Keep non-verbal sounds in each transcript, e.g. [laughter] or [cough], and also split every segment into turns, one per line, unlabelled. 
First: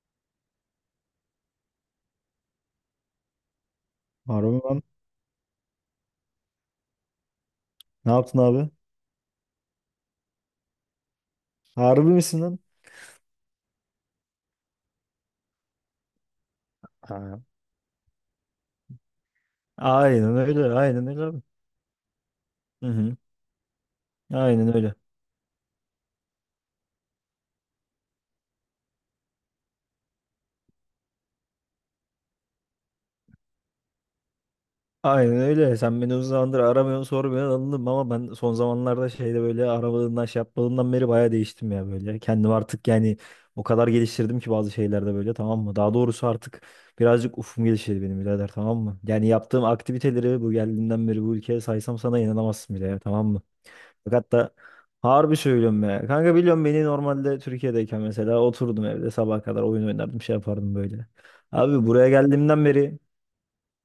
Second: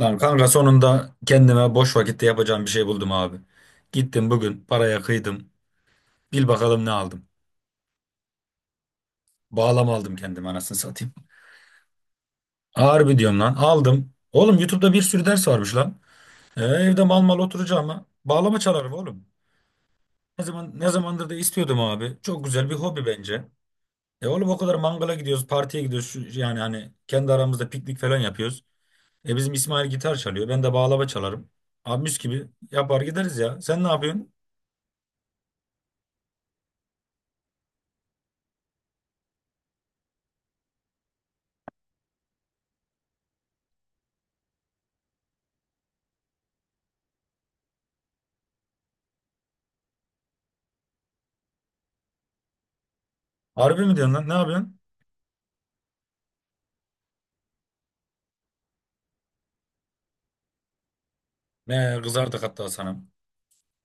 Lan kanka sonunda kendime boş vakitte yapacağım bir şey buldum abi. Gittim
Harbi mi
bugün
lan?
paraya kıydım. Bil bakalım ne aldım.
Ne yaptın abi?
Bağlama aldım kendime anasını satayım.
Harbi misin lan?
Harbi diyorum lan aldım. Oğlum YouTube'da bir sürü ders varmış lan. Evde mal mal
Ha.
oturacağım oturacağıma bağlama çalarım oğlum.
Aynen
Ne
öyle.
zaman ne
Aynen öyle
zamandır da
abi.
istiyordum abi. Çok güzel bir
Hı
hobi
hı.
bence. Oğlum o
Aynen
kadar
öyle.
mangala gidiyoruz, partiye gidiyoruz. Yani hani kendi aramızda piknik falan yapıyoruz. Bizim İsmail gitar çalıyor. Ben de bağlama çalarım. Abi mis gibi yapar gideriz ya. Sen ne yapıyorsun?
Aynen öyle. Sen beni uzun zamandır aramıyorsun, sormuyorsun, anladım, ama ben son zamanlarda şeyde böyle aramadığından şey yapmadığından beri bayağı değiştim ya böyle. Kendimi artık yani o kadar geliştirdim ki bazı şeylerde böyle, tamam mı? Daha doğrusu artık birazcık ufum gelişti benim birader, tamam mı? Yani yaptığım aktiviteleri bu geldiğimden beri bu ülkeye saysam sana inanamazsın bile ya, tamam mı?
Harbi mi diyorsun lan? Ne
Fakat da
yapıyorsun?
harbi söylüyorum ya. Kanka biliyorum beni, normalde Türkiye'deyken mesela oturdum evde sabaha kadar oyun oynardım, şey yapardım böyle. Abi
Ne
buraya
kızardık
geldiğimden
hatta
beri
sana.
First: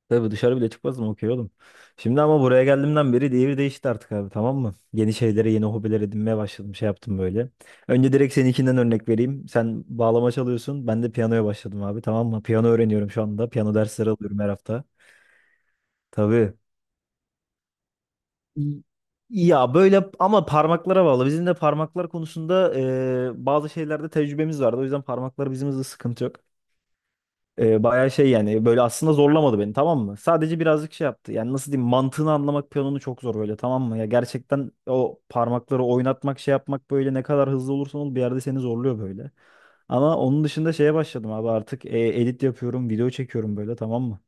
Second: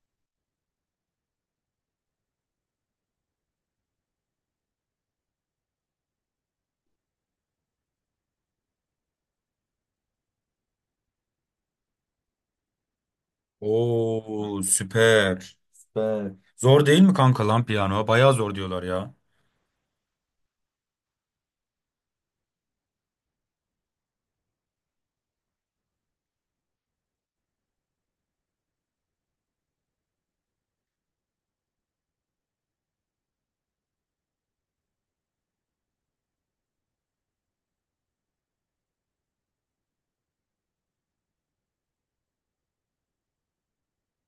tabii dışarı bile çıkmazdım, okey oğlum. Şimdi ama buraya geldiğimden beri devir değişti artık abi, tamam mı? Yeni şeylere, yeni hobiler edinmeye başladım, şey yaptım böyle. Önce direkt seninkinden örnek vereyim. Sen bağlama çalıyorsun, ben de piyanoya başladım abi, tamam mı? Piyano öğreniyorum şu anda, piyano dersleri alıyorum her
Oo,
hafta.
süper. Süper.
Tabii.
Zor değil mi kanka lan piyano? Bayağı zor diyorlar ya.
Ya böyle ama parmaklara bağlı. Bizim de parmaklar konusunda bazı şeylerde tecrübemiz vardı. O yüzden parmaklar bizim hızlı, sıkıntı yok. Bayağı şey yani böyle, aslında zorlamadı beni, tamam mı? Sadece birazcık şey yaptı. Yani nasıl diyeyim, mantığını anlamak piyanonun çok zor böyle, tamam mı? Ya gerçekten o parmakları oynatmak, şey yapmak böyle, ne kadar hızlı olursan ol bir yerde seni zorluyor böyle. Ama onun dışında şeye başladım abi artık, edit yapıyorum, video çekiyorum böyle, tamam mı?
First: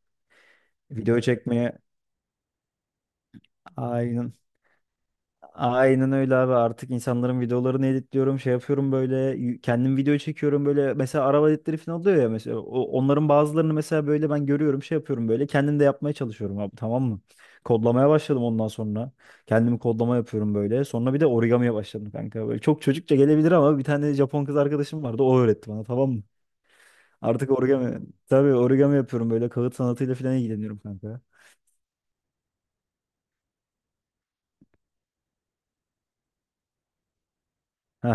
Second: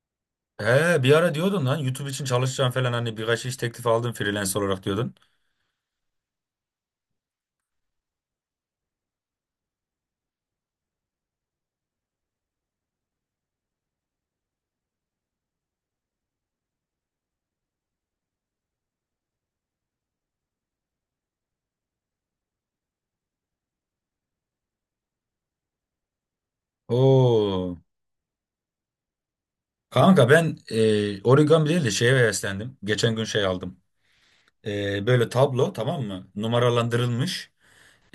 Bir
Video
ara diyordun lan
çekmeye
YouTube için çalışacağım falan hani birkaç iş teklifi aldım
aynen.
freelance olarak diyordun.
Aynen öyle abi, artık insanların videolarını editliyorum, şey yapıyorum böyle, kendim video çekiyorum böyle, mesela araba editleri falan oluyor ya, mesela onların bazılarını mesela böyle ben görüyorum, şey yapıyorum böyle, kendim de yapmaya çalışıyorum abi, tamam mı? Kodlamaya başladım, ondan sonra kendimi kodlama yapıyorum böyle, sonra bir de origamiye başladım kanka, böyle çok çocukça gelebilir ama bir tane Japon kız arkadaşım vardı, o öğretti bana, tamam mı? Artık
Oo.
origami, tabii origami yapıyorum böyle, kağıt sanatıyla
Kanka
falan
ben
ilgileniyorum kanka.
origami değil de şeye heveslendim. Geçen gün şey aldım. Böyle tablo, tamam mı? Numaralandırılmış,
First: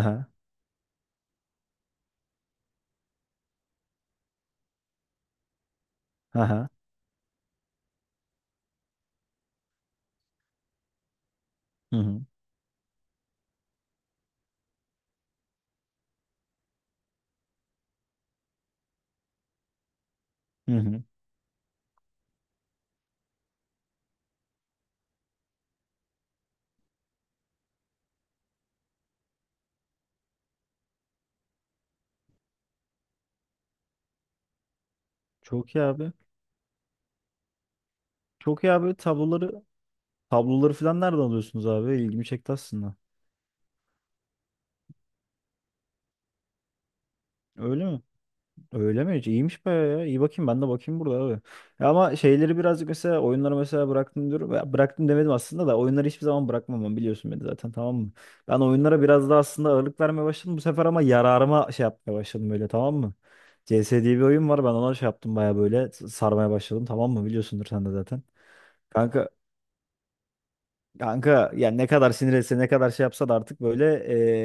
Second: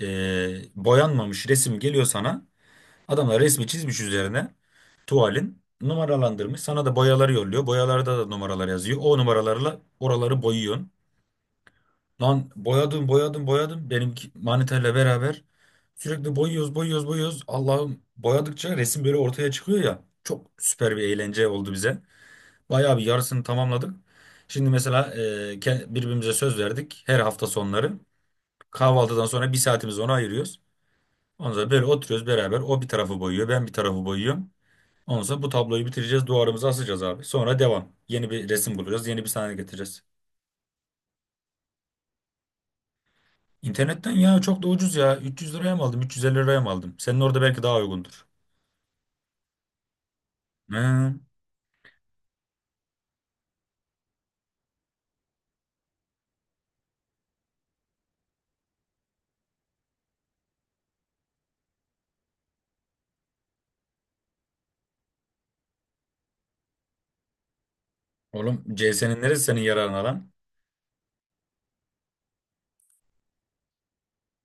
boyanmamış resim geliyor sana. Adamlar resmi çizmiş üzerine, tuvalin numaralandırmış.
aha
Sana da boyaları yolluyor. Boyalarda da numaralar yazıyor. O numaralarla oraları boyuyorsun.
hı hı
Lan boyadım boyadım boyadım. Benimki maniterle beraber sürekli boyuyoruz boyuyoruz boyuyoruz. Allah'ım, boyadıkça resim böyle ortaya çıkıyor ya. Çok
hı
süper bir
hı.
eğlence oldu bize. Bayağı bir yarısını tamamladık. Şimdi mesela birbirimize söz verdik. Her hafta sonları kahvaltıdan sonra bir saatimizi ona ayırıyoruz. Ondan sonra böyle oturuyoruz beraber. O bir tarafı boyuyor, ben bir tarafı boyuyorum. Ondan sonra bu
Çok iyi
tabloyu
abi.
bitireceğiz, duvarımıza asacağız abi. Sonra devam. Yeni bir
Çok iyi
resim
abi
bulacağız, yeni bir sahne
tabloları
getireceğiz.
Tabloları falan nereden alıyorsunuz abi? İlgimi çekti aslında.
İnternetten ya, çok da ucuz ya. 300 liraya mı aldım, 350 liraya mı aldım? Senin orada belki daha
Öyle mi?
uygundur.
Öyle mi? İyiymiş bayağı ya. İyi, bakayım ben de, bakayım burada
He.
abi. Ya ama şeyleri birazcık, mesela oyunları mesela bıraktım diyorum. Ya bıraktım demedim aslında da, oyunları hiçbir zaman bırakmam ben, biliyorsun beni zaten, tamam mı? Ben oyunlara biraz daha aslında ağırlık vermeye başladım bu sefer, ama yararıma şey yapmaya başladım böyle, tamam mı? CS diye bir oyun var, ben ona şey yaptım bayağı, böyle sarmaya başladım, tamam mı? Biliyorsundur sen de zaten.
Oğlum CS'nin
Kanka
neresi senin yararına lan?
Kanka yani ne kadar sinir etse, ne kadar şey yapsa da, artık böyle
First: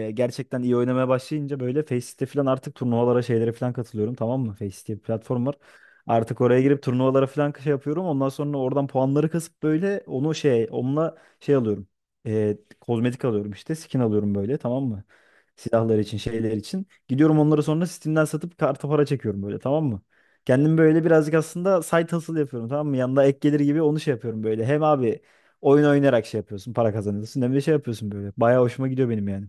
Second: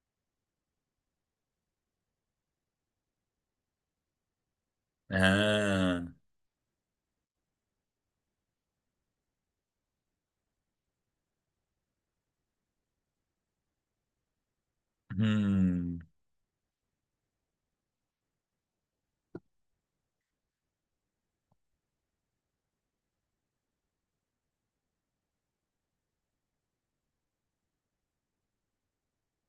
gerçekten iyi oynamaya başlayınca böyle Faceit falan, artık turnuvalara, şeylere falan katılıyorum, tamam mı? Faceit diye bir
He.
platform var. Artık oraya girip turnuvalara falan şey yapıyorum. Ondan sonra oradan puanları kasıp böyle onu şey, onunla şey alıyorum. Kozmetik alıyorum işte, skin alıyorum böyle, tamam mı?
Hmm.
Silahlar için, şeyler için. Gidiyorum onları sonra Steam'den satıp karta para çekiyorum böyle, tamam mı? Kendim böyle birazcık aslında side hustle yapıyorum, tamam mı? Yanında ek gelir gibi, onu şey yapıyorum böyle. Hem abi oyun oynayarak şey yapıyorsun, para kazanıyorsun. Hem de şey yapıyorsun böyle. Bayağı hoşuma gidiyor benim yani.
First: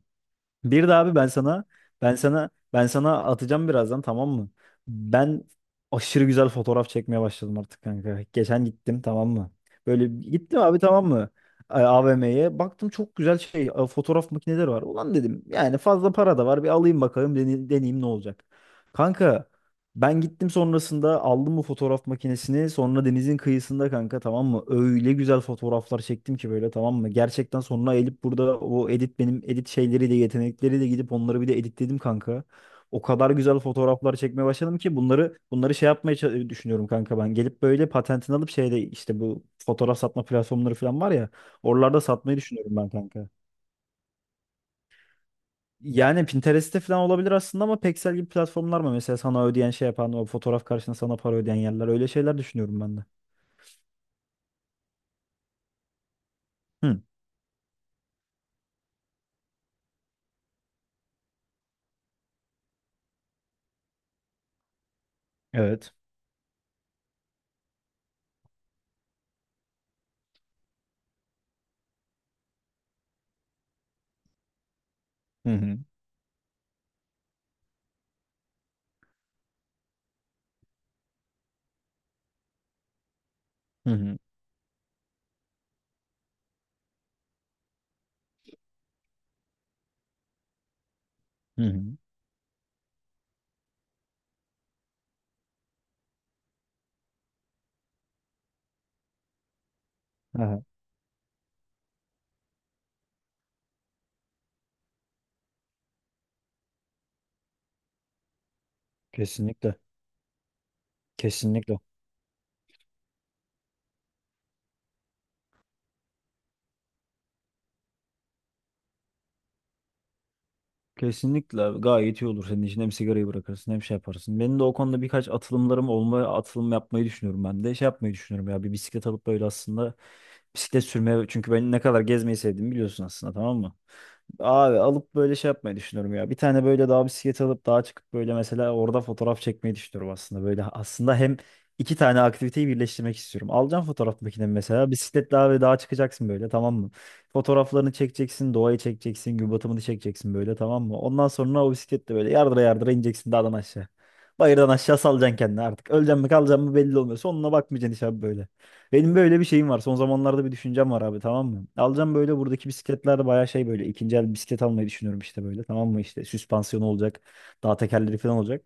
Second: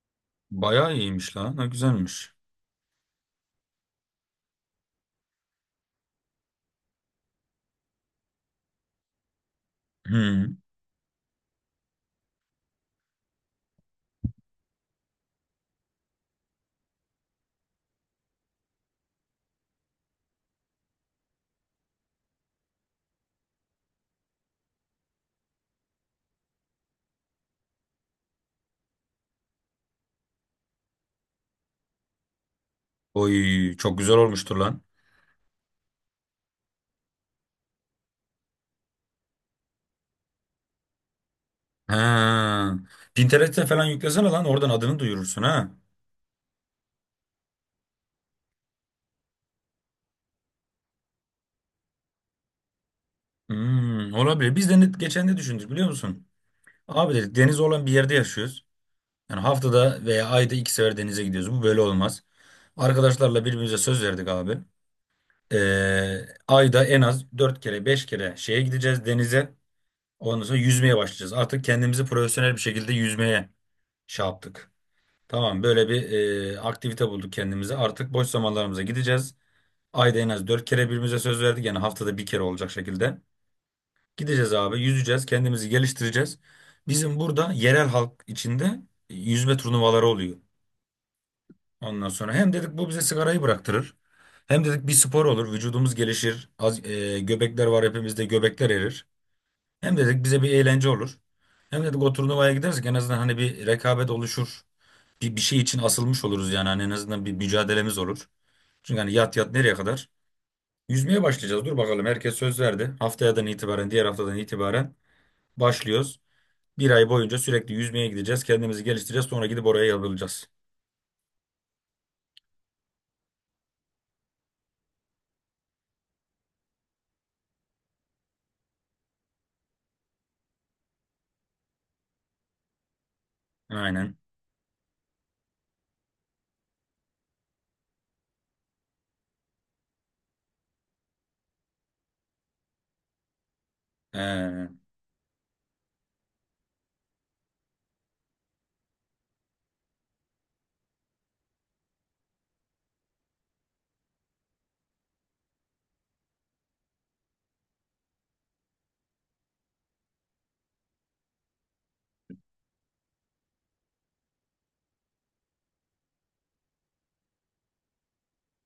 Bir de
Bayağı
abi ben
iyiymiş lan. Ha,
sana ben
güzelmiş.
sana ben sana atacağım birazdan, tamam mı? Ben aşırı güzel fotoğraf çekmeye başladım artık kanka. Geçen gittim, tamam mı? Böyle
Hmm.
gittim abi, tamam mı? AVM'ye baktım, çok güzel şey, fotoğraf makineleri var. Ulan dedim yani, fazla para da var, bir alayım bakalım, deneyeyim ne olacak. Kanka ben gittim sonrasında, aldım bu fotoğraf makinesini. Sonra denizin kıyısında kanka, tamam mı? Öyle güzel fotoğraflar çektim ki böyle, tamam mı? Gerçekten sonra elip burada o edit, benim edit şeyleri de yetenekleri de, gidip onları bir de editledim kanka. O kadar güzel
Oy, çok güzel
fotoğraflar çekmeye
olmuştur
başladım
lan.
ki, bunları şey yapmaya düşünüyorum kanka ben. Gelip böyle patentini alıp şeyde, işte bu fotoğraf satma platformları falan var ya.
He.
Oralarda satmayı düşünüyorum ben kanka.
Pinterest'e falan yüklesene lan, oradan adını duyurursun ha.
Yani Pinterest'te falan olabilir aslında, ama Pexel gibi platformlar mı? Mesela sana ödeyen şey yapan, o fotoğraf karşısında sana para ödeyen yerler. Öyle şeyler düşünüyorum ben de.
Hmm, olabilir. Biz de net geçen ne düşündük biliyor musun?
Hı,
Abi dedik, deniz olan bir yerde yaşıyoruz. Yani haftada veya ayda iki sefer denize gidiyoruz. Bu böyle olmaz. Arkadaşlarla birbirimize söz verdik abi.
evet.
Ee, ayda en az dört kere beş kere şeye gideceğiz, denize. Ondan sonra yüzmeye başlayacağız. Artık kendimizi profesyonel bir şekilde yüzmeye şey yaptık.
Hı
Tamam,
hı.
böyle bir aktivite bulduk kendimize. Artık boş zamanlarımıza gideceğiz. Ayda en az dört kere birbirimize söz verdik. Yani haftada bir kere olacak şekilde.
Hı hı.
Gideceğiz abi, yüzeceğiz, kendimizi geliştireceğiz. Bizim burada yerel halk içinde yüzme turnuvaları oluyor.
Hı hı.
Ondan sonra hem dedik bu bize sigarayı bıraktırır. Hem dedik bir spor olur, vücudumuz gelişir. Az, göbekler var hepimizde, göbekler erir. Hem dedik bize bir
Aha,
eğlence olur. Hem dedik o turnuvaya gidersek en azından hani bir rekabet oluşur. Bir şey için asılmış oluruz, yani hani en azından bir mücadelemiz olur. Çünkü hani yat yat nereye
kesinlikle.
kadar? Yüzmeye başlayacağız. Dur
Kesinlikle.
bakalım, herkes söz verdi. Diğer haftadan itibaren başlıyoruz. Bir ay boyunca sürekli yüzmeye gideceğiz. Kendimizi geliştireceğiz. Sonra gidip oraya yazılacağız.
Kesinlikle gayet iyi olur senin için. Hem sigarayı bırakırsın, hem şey yaparsın. Benim de o konuda birkaç atılımlarım olma, atılım yapmayı düşünüyorum ben de. Şey yapmayı düşünüyorum ya, bir bisiklet alıp böyle, aslında bisiklet sürmeye. Çünkü ben ne kadar gezmeyi sevdiğimi biliyorsun aslında, tamam mı?
Aynen.
Abi alıp böyle şey yapmayı düşünüyorum ya. Bir tane böyle daha bisiklet alıp, daha çıkıp böyle mesela orada fotoğraf çekmeyi düşünüyorum aslında. Böyle aslında hem iki tane aktiviteyi birleştirmek istiyorum. Alacağım fotoğraf makinemi
Ee,
mesela. Bisikletle abi dağa çıkacaksın böyle, tamam mı? Fotoğraflarını çekeceksin, doğayı çekeceksin, gün batımını çekeceksin böyle, tamam mı? Ondan sonra o bisikletle böyle yardıra yardıra ineceksin dağdan aşağı. Bayırdan aşağı salacaksın kendini artık. Öleceksin mi, kalacaksın mı belli olmuyor. Sonuna bakmayacaksın hiç abi böyle. Benim böyle bir şeyim var. Son zamanlarda bir düşüncem var abi, tamam mı? Alacağım böyle, buradaki bisikletlerde bayağı şey, böyle ikinci el bisiklet almayı düşünüyorum işte böyle, tamam mı? İşte süspansiyonu olacak. Dağ tekerleri falan olacak.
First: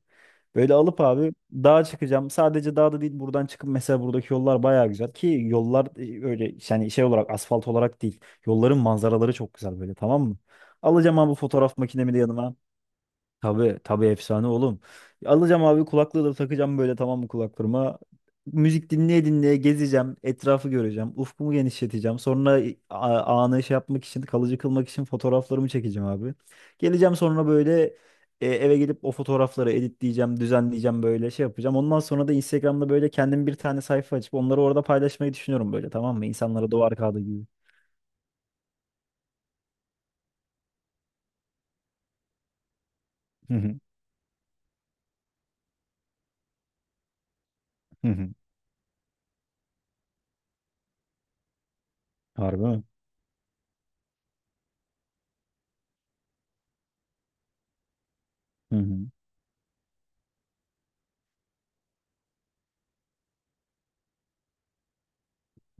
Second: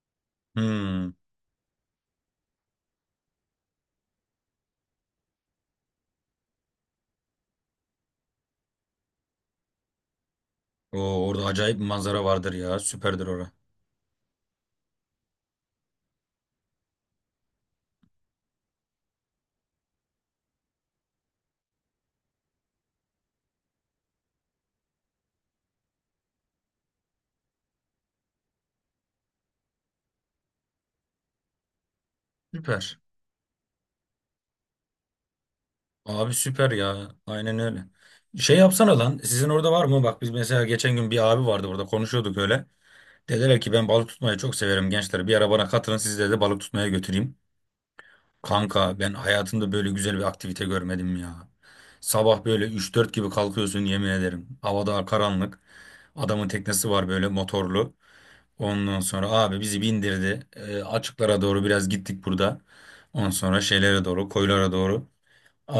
Böyle alıp
hmm.
abi dağa çıkacağım. Sadece dağda değil, buradan çıkıp mesela buradaki yollar bayağı güzel ki, yollar öyle yani şey olarak, asfalt olarak değil. Yolların manzaraları çok güzel böyle, tamam mı? Alacağım
Oo,
abi
orada
fotoğraf
acayip bir
makinemi de
manzara vardır
yanıma.
ya. Süperdir orası.
Tabii tabii, efsane oğlum. Alacağım abi kulaklığı da takacağım böyle, tamam mı, kulaklığıma. Müzik dinleye dinleye gezeceğim. Etrafı göreceğim. Ufkumu genişleteceğim. Sonra anı şey yapmak için, kalıcı kılmak için fotoğraflarımı çekeceğim abi. Geleceğim sonra böyle, eve gelip o fotoğrafları editleyeceğim, düzenleyeceğim böyle, şey yapacağım. Ondan sonra da Instagram'da
Süper.
böyle kendim bir tane sayfa açıp onları orada paylaşmayı düşünüyorum böyle, tamam mı?
Abi süper
İnsanlara duvar
ya.
kağıdı gibi.
Aynen öyle. Şey yapsana lan. Sizin orada var mı? Bak, biz mesela geçen gün bir abi vardı burada. Konuşuyorduk öyle.
Hı
Dediler ki,
hı,
ben balık tutmayı çok severim gençler. Bir ara bana katılın, sizi de balık tutmaya götüreyim.
hı hı.
Kanka, ben hayatımda böyle güzel bir aktivite görmedim ya. Sabah
Harbi
böyle
mi?
3-4 gibi kalkıyorsun, yemin ederim. Havada karanlık. Adamın teknesi var, böyle motorlu.
Hı hı,
Ondan sonra abi bizi bindirdi. Açıklara doğru biraz gittik burada. Ondan sonra şeylere doğru, koylara doğru.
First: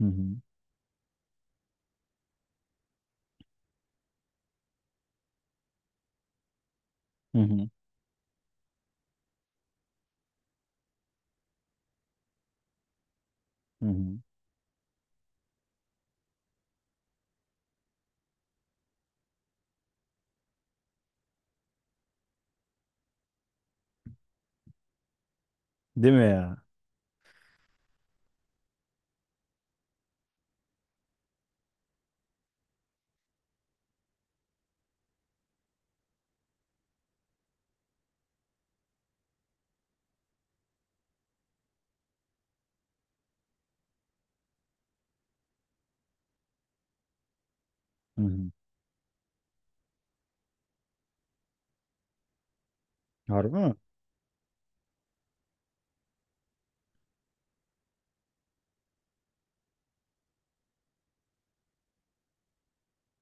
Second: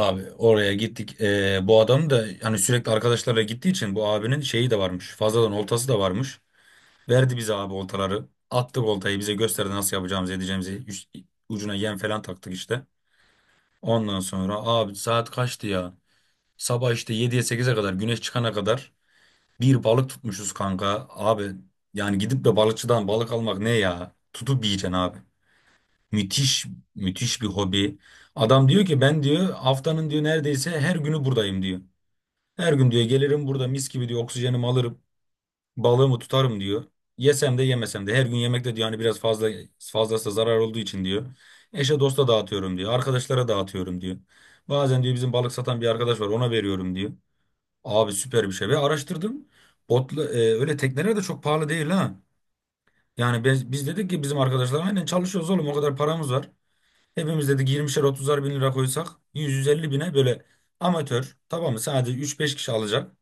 hı hı,
oraya gittik. Bu adam da hani sürekli arkadaşlarla gittiği için bu abinin şeyi de varmış. Fazladan oltası da varmış. Verdi
hı
bize
hı,
abi oltaları. Attık oltayı, bize gösterdi nasıl yapacağımızı edeceğimizi. Ucuna yem falan taktık işte.
hı hı.
Ondan sonra abi saat kaçtı ya? Sabah işte 7'ye 8'e kadar, güneş çıkana kadar bir balık tutmuşuz kanka. Abi, yani gidip de balıkçıdan balık almak ne ya? Tutup yiyeceksin abi.
Değil mi ya?
Müthiş, müthiş bir hobi. Adam diyor ki, ben diyor haftanın diyor neredeyse her günü buradayım diyor. Her gün diyor gelirim burada, mis gibi diyor oksijenimi alırım, balığımı tutarım diyor. Yesem de yemesem de her gün yemek de diyor hani biraz fazla, fazlası zarar olduğu için diyor. Eşe dosta dağıtıyorum diyor. Arkadaşlara dağıtıyorum diyor. Bazen diyor bizim balık satan bir arkadaş var, ona veriyorum diyor. Abi
Hı
süper
hı.
bir şey, ve araştırdım. Botla, öyle tekneler de çok pahalı değil ha. Yani
Harbi
biz,
mi?
biz dedik ki, bizim arkadaşlar aynen çalışıyoruz oğlum, o kadar paramız var. Hepimiz dedik 20'şer 30'ar bin lira koysak, 100-150 bine böyle amatör, tamam mı, sadece 3-5 kişi alacak.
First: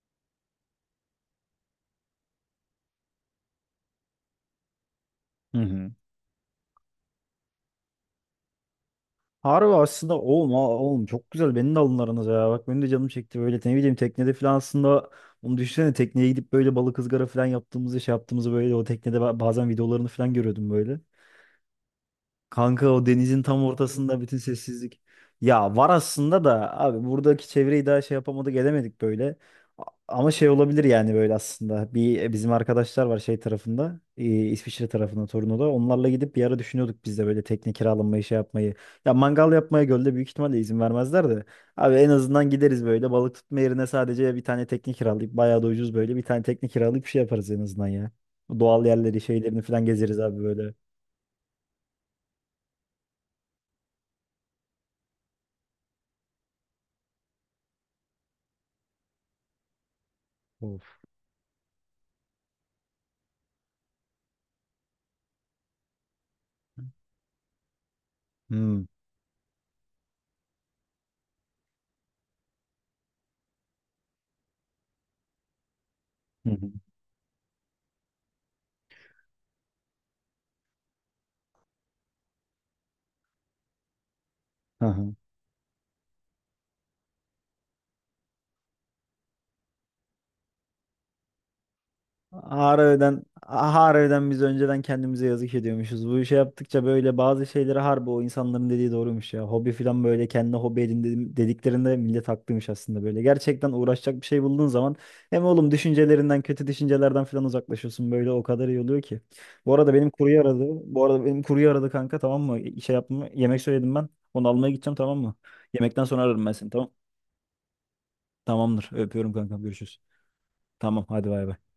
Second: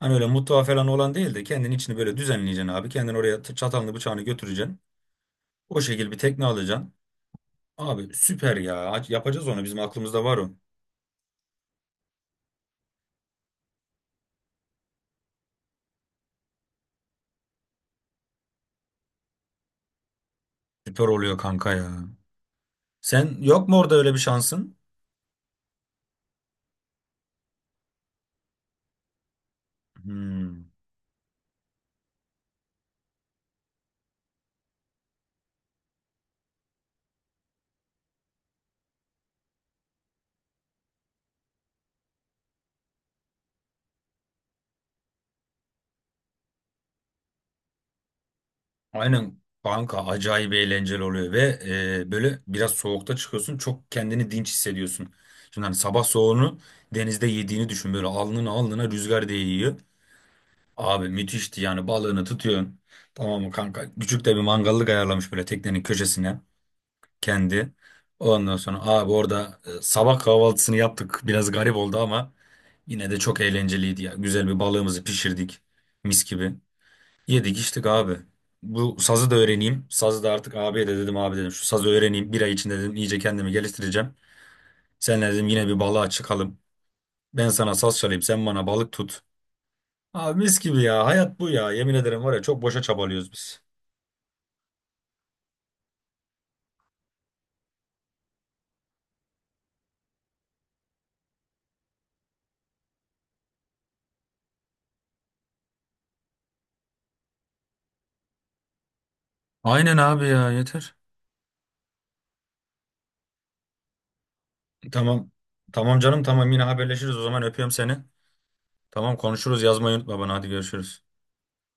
Hani öyle mutfağı falan olan değil de, kendin içini böyle düzenleyeceksin abi. Kendin oraya çatalını bıçağını götüreceksin.
Hı
O
hı.
şekilde bir tekne alacaksın. Abi süper ya. Yapacağız onu,
Harbi
bizim
aslında
aklımızda var o.
oğlum, oğlum çok güzel, beni de alın aranıza ya. Bak benim de canım çekti böyle, ne bileyim teknede falan, aslında onu düşünsene, tekneye gidip böyle balık ızgara falan yaptığımızı, şey yaptığımızı böyle, o teknede bazen videolarını falan görüyordum böyle.
Süper oluyor kanka ya.
Kanka o
Sen
denizin tam
yok mu orada öyle bir
ortasında, bütün
şansın?
sessizlik. Ya var aslında da abi, buradaki çevreyi daha şey yapamadık, edemedik böyle. Ama şey
Hmm.
olabilir yani böyle aslında. Bir bizim arkadaşlar var şey tarafında. İsviçre tarafında, Torino'da. Onlarla gidip bir ara düşünüyorduk biz de böyle tekne kiralamayı, şey yapmayı. Ya mangal yapmaya gölde büyük ihtimalle izin vermezler de. Abi en azından gideriz böyle balık tutma yerine, sadece bir tane tekne kiralayıp, bayağı da ucuz, böyle bir tane tekne kiralayıp bir şey yaparız en azından ya. Doğal yerleri,
Aynen
şeylerini falan
banka,
gezeriz abi
acayip
böyle.
eğlenceli oluyor ve böyle biraz soğukta çıkıyorsun, çok kendini dinç hissediyorsun. Şimdi hani sabah soğuğunu denizde yediğini düşün, böyle alnına alnına rüzgar değiyor.
Of.
Abi müthişti, yani balığını tutuyorsun. Tamam mı kanka? Küçük de bir mangallık ayarlamış böyle teknenin köşesine kendi. Ondan
Hmm.
sonra abi orada sabah kahvaltısını yaptık. Biraz garip oldu ama yine de çok eğlenceliydi ya. Güzel bir balığımızı pişirdik, mis gibi.
[laughs]
Yedik içtik abi. Bu sazı da öğreneyim. Sazı da artık, abiye de dedim, abi dedim şu sazı öğreneyim. Bir ay içinde dedim iyice kendimi geliştireceğim.
Hı hı.
Seninle dedim yine bir balığa çıkalım. Ben sana saz çalayım, sen bana balık tut. Abi mis gibi ya, hayat bu ya. Yemin ederim var ya, çok boşa
Harbiden,
çabalıyoruz biz.
harbiden biz önceden kendimize yazık ediyormuşuz. Bu işe yaptıkça böyle bazı şeyleri, harbi o insanların dediği doğruymuş ya. Hobi falan böyle, kendi hobi edin dediklerinde millet haklıymış aslında böyle. Gerçekten uğraşacak bir şey bulduğun zaman hem oğlum düşüncelerinden, kötü düşüncelerden falan uzaklaşıyorsun böyle, o kadar iyi oluyor ki. Bu arada
Aynen
benim
abi
kurye
ya,
aradı.
yeter.
Bu arada benim kurye aradı kanka, tamam mı? Şey yapma, yemek söyledim ben. Onu almaya gideceğim, tamam
Tamam.
mı?
Tamam
Yemekten
canım,
sonra ararım
tamam,
ben
yine
seni, tamam.
haberleşiriz o zaman, öpüyorum seni.
Tamamdır.
Tamam,
Öpüyorum kanka,
konuşuruz, yazmayı
görüşürüz.
unutma bana, hadi
Tamam,
görüşürüz.
hadi bay bay.